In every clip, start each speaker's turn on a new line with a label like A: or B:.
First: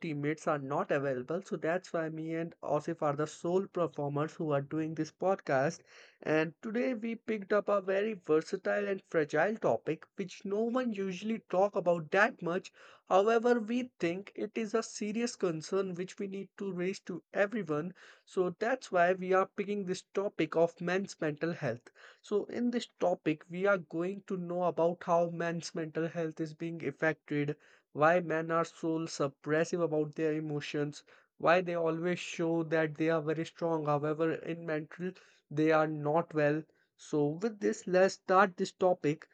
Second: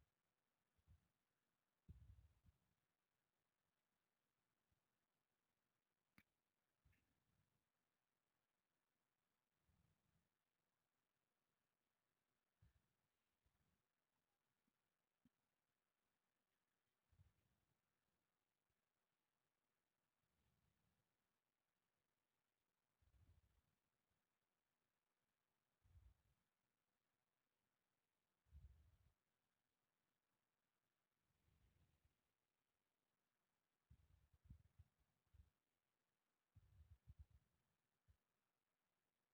A: teammates are not available. So, that's why me and Osif are the sole performers who are doing this podcast. And today we picked up a very versatile and fragile topic which no one usually talk about that much. However, we think it is a serious concern which we need to raise to everyone. So, that's why we are picking this topic of men's mental health. So, in this topic, we are going to know about how men's mental health is being affected, why men are so suppressive about their emotions, why they always show that they are very strong, however, in mental, they are not well. So, with this, let's start this topic.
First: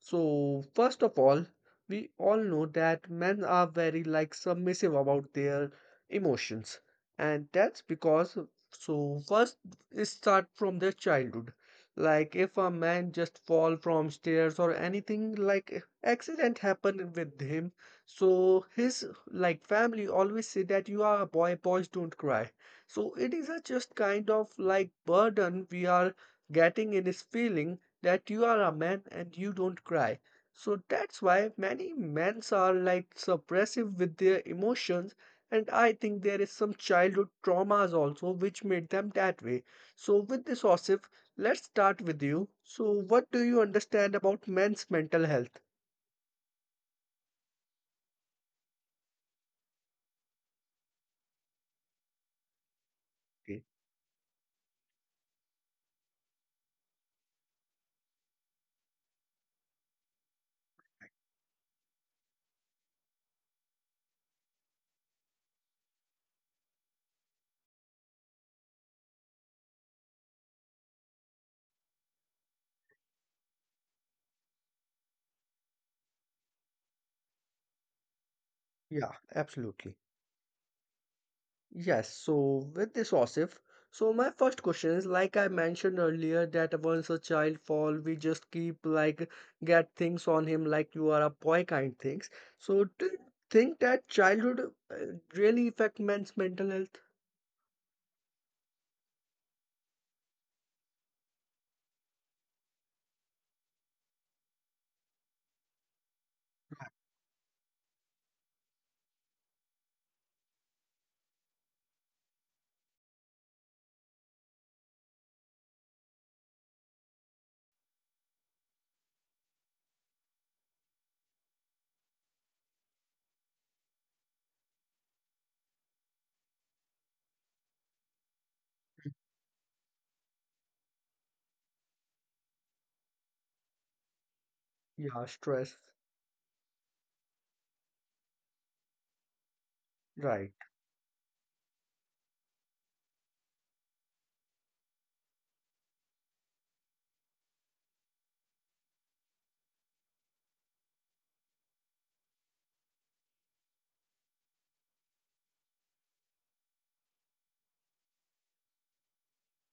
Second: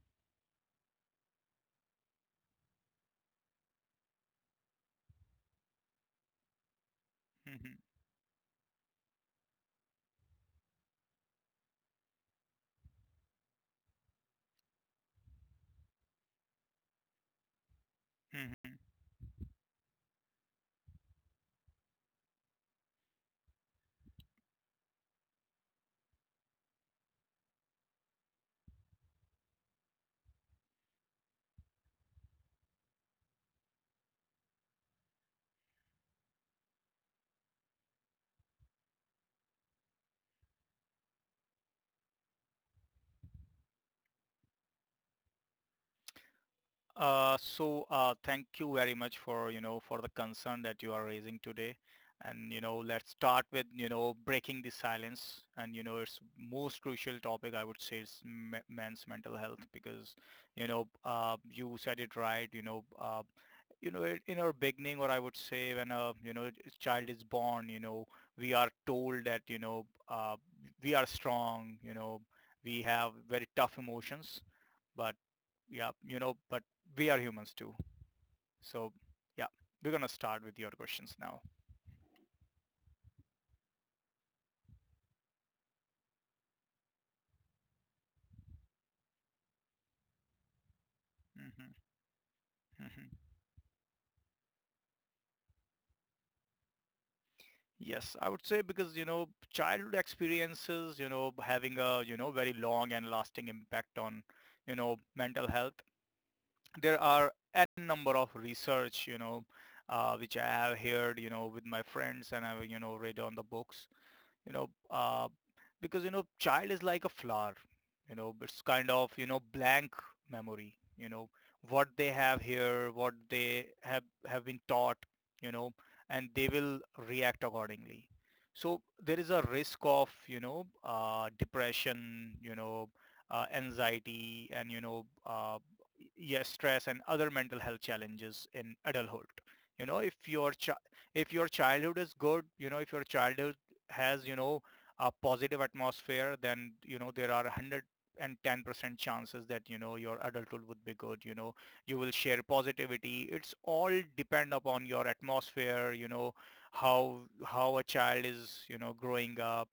A: So, first of all, we all know that men are very like submissive about their emotions, and
B: Mhm,
A: that's because so first it start from their childhood. Like if a man just fall from stairs or anything like accident happen with him, so
B: mhm.
A: his like family always say that you are a boy, boys don't cry. So it is a just kind of like burden we are getting in his feeling that you are a man and you don't cry. So that's why many men are like suppressive with their emotions, and I think there is some childhood traumas also which made them that way. So with this Osif, let's start with you. So what do you understand about men's mental health?
B: So, thank you very much for the concern that you are raising today, and let's start
A: Okay.
B: with breaking the silence, and it's most crucial topic I would say is men's mental health, because you said it right. In our beginning, or I would say, when a child is born, we are told that we are strong, we have very tough emotions. But yeah, you know, but we are humans too. So,
A: Yeah,
B: yeah,
A: absolutely.
B: we're gonna start with your questions now.
A: Yes, so with this Osif, so my first question is like I mentioned earlier that once a child fall, we just keep like get things on him like you are a boy
B: Hmm.
A: kind things. So do you
B: Hmm.
A: think that childhood uh, really affect men's mental health?
B: Yes, I would say, because childhood experiences, having a very long and lasting impact on mental health. There are n number of research, which I have heard, with my friends, and I've read on the books. You know, uh, because, you know, child is like a flower, it's kind of, blank memory. What they have here, what they have been taught, you know, and they will react accordingly. So there is a risk of, depression, anxiety, and,
A: Yeah, stress,
B: yes, stress and other mental health challenges in adulthood. You know, if
A: right.
B: your chi- if your childhood is good, if your childhood has, a positive atmosphere, then, there are 110% chances that your adulthood would be good. You will share positivity. It's all depend upon your atmosphere. You know how how a child is growing up.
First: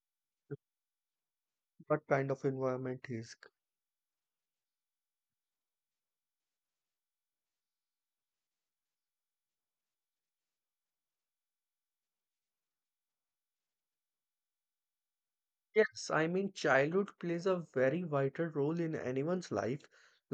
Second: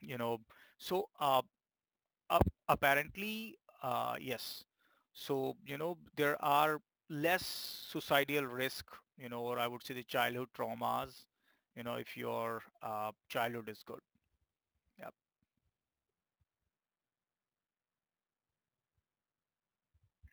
B: you know so uh,
A: What kind of
B: ap-
A: environment is?
B: apparently, yes. So there are less societal risk, or I would say the childhood traumas. If your childhood is good. Yeah.
A: Yes, I mean, childhood plays a very vital role in anyone's life.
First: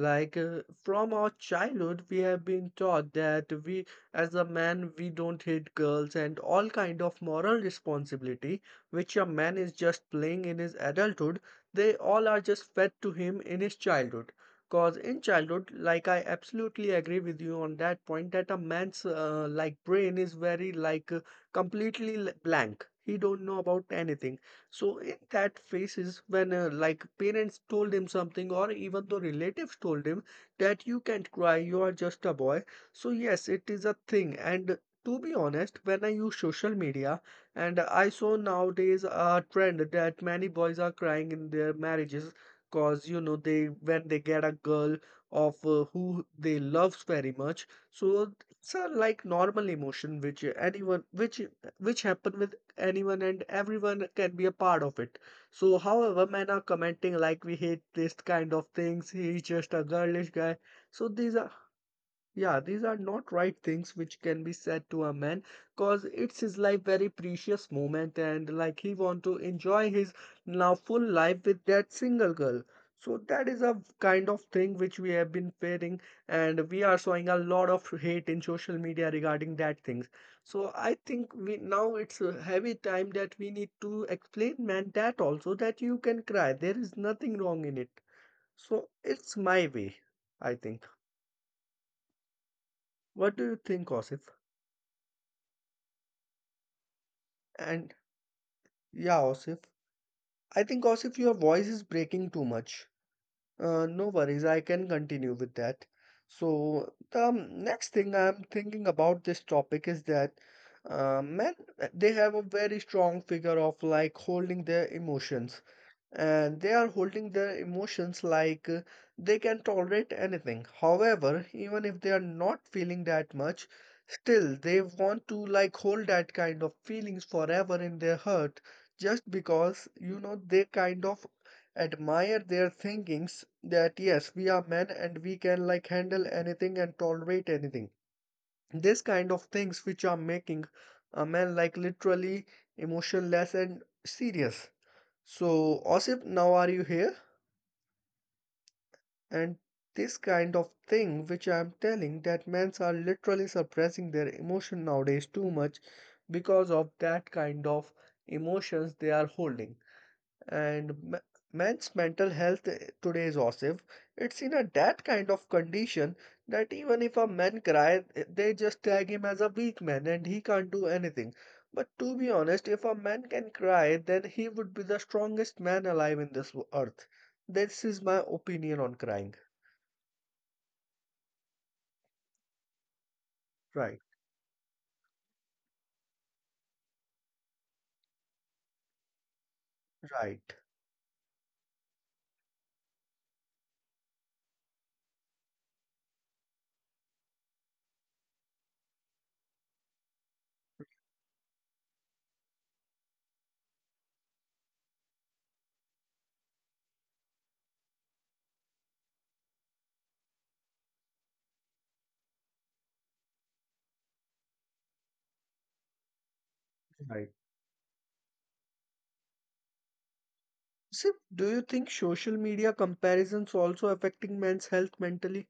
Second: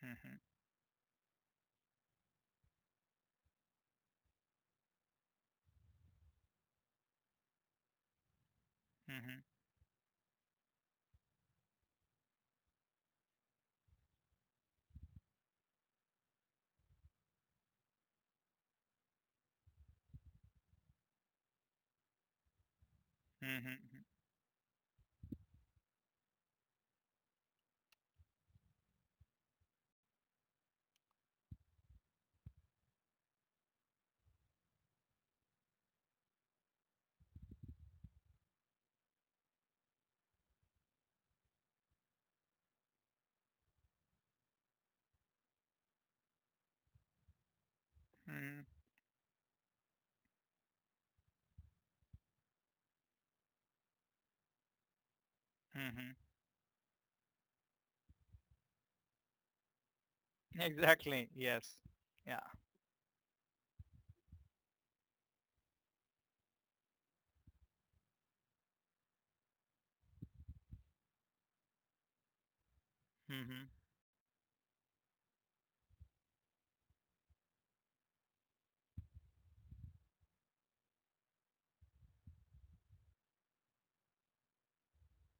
B: Hmm.
A: from our childhood, we have been taught that we, as a man, we don't hit girls and all kind of moral responsibility, which a
B: Hmm.
A: man is just playing in his adulthood, they all are just fed to him in his childhood. Cause in childhood, like I absolutely agree with you on that point that a man's like brain is very like completely blank. He don't know
B: Hmm.
A: about anything so in that phases when like parents told him something or even though relatives told him that you can't cry, you are just a boy. So yes, it is a thing. And to be honest, when I use social media and I saw nowadays a trend that many boys are crying in their marriages because you know they when they get a girl of who they loves very much so
B: Hmm.
A: it's a like normal emotion which anyone which happen with anyone and everyone can be a part of it. So,
B: Hmm.
A: however, men are commenting like we hate this kind of things, he's just a girlish guy. So,
B: Exactly.
A: these are
B: Yes. Yeah.
A: yeah, these are not right things which can be said to a man because it's his life very precious moment and like he want to enjoy his now full life with that single girl. So that is
B: Hmm.
A: a kind of thing which we have been fearing and we are showing a lot of hate in social media regarding that things. So I think we now it's a heavy time that we need to explain man that also that you can cry. There is nothing wrong in it. So it's my way, I think. What do you think, Osif? And yeah, Osif, I think Osif, your voice is breaking too much. No worries, I can continue with that. So the next thing I'm thinking about this topic is that men they have a very strong figure of like holding their emotions and they are holding their emotions like they can tolerate anything. However, even if they are not feeling that much, still they want to like hold that kind of feelings forever in their heart just because you know they kind of admire their thinkings that yes, we are men and we can like handle anything and tolerate anything. This kind of things which are making a man like literally emotionless and serious so, Osip, now are you here? And this kind of thing which I'm telling that men are literally suppressing their emotion nowadays too much because of that kind of emotions they are holding and man's mental health today is awesome. It's in a that kind of condition that even if a man cries, they just tag him as a weak man and he can't do anything. But to be honest, if a man can cry, then he would be the strongest man alive in this earth. This is my opinion on crying. Right, right, right. Sir, do you think social media comparisons also affecting men's health mentally?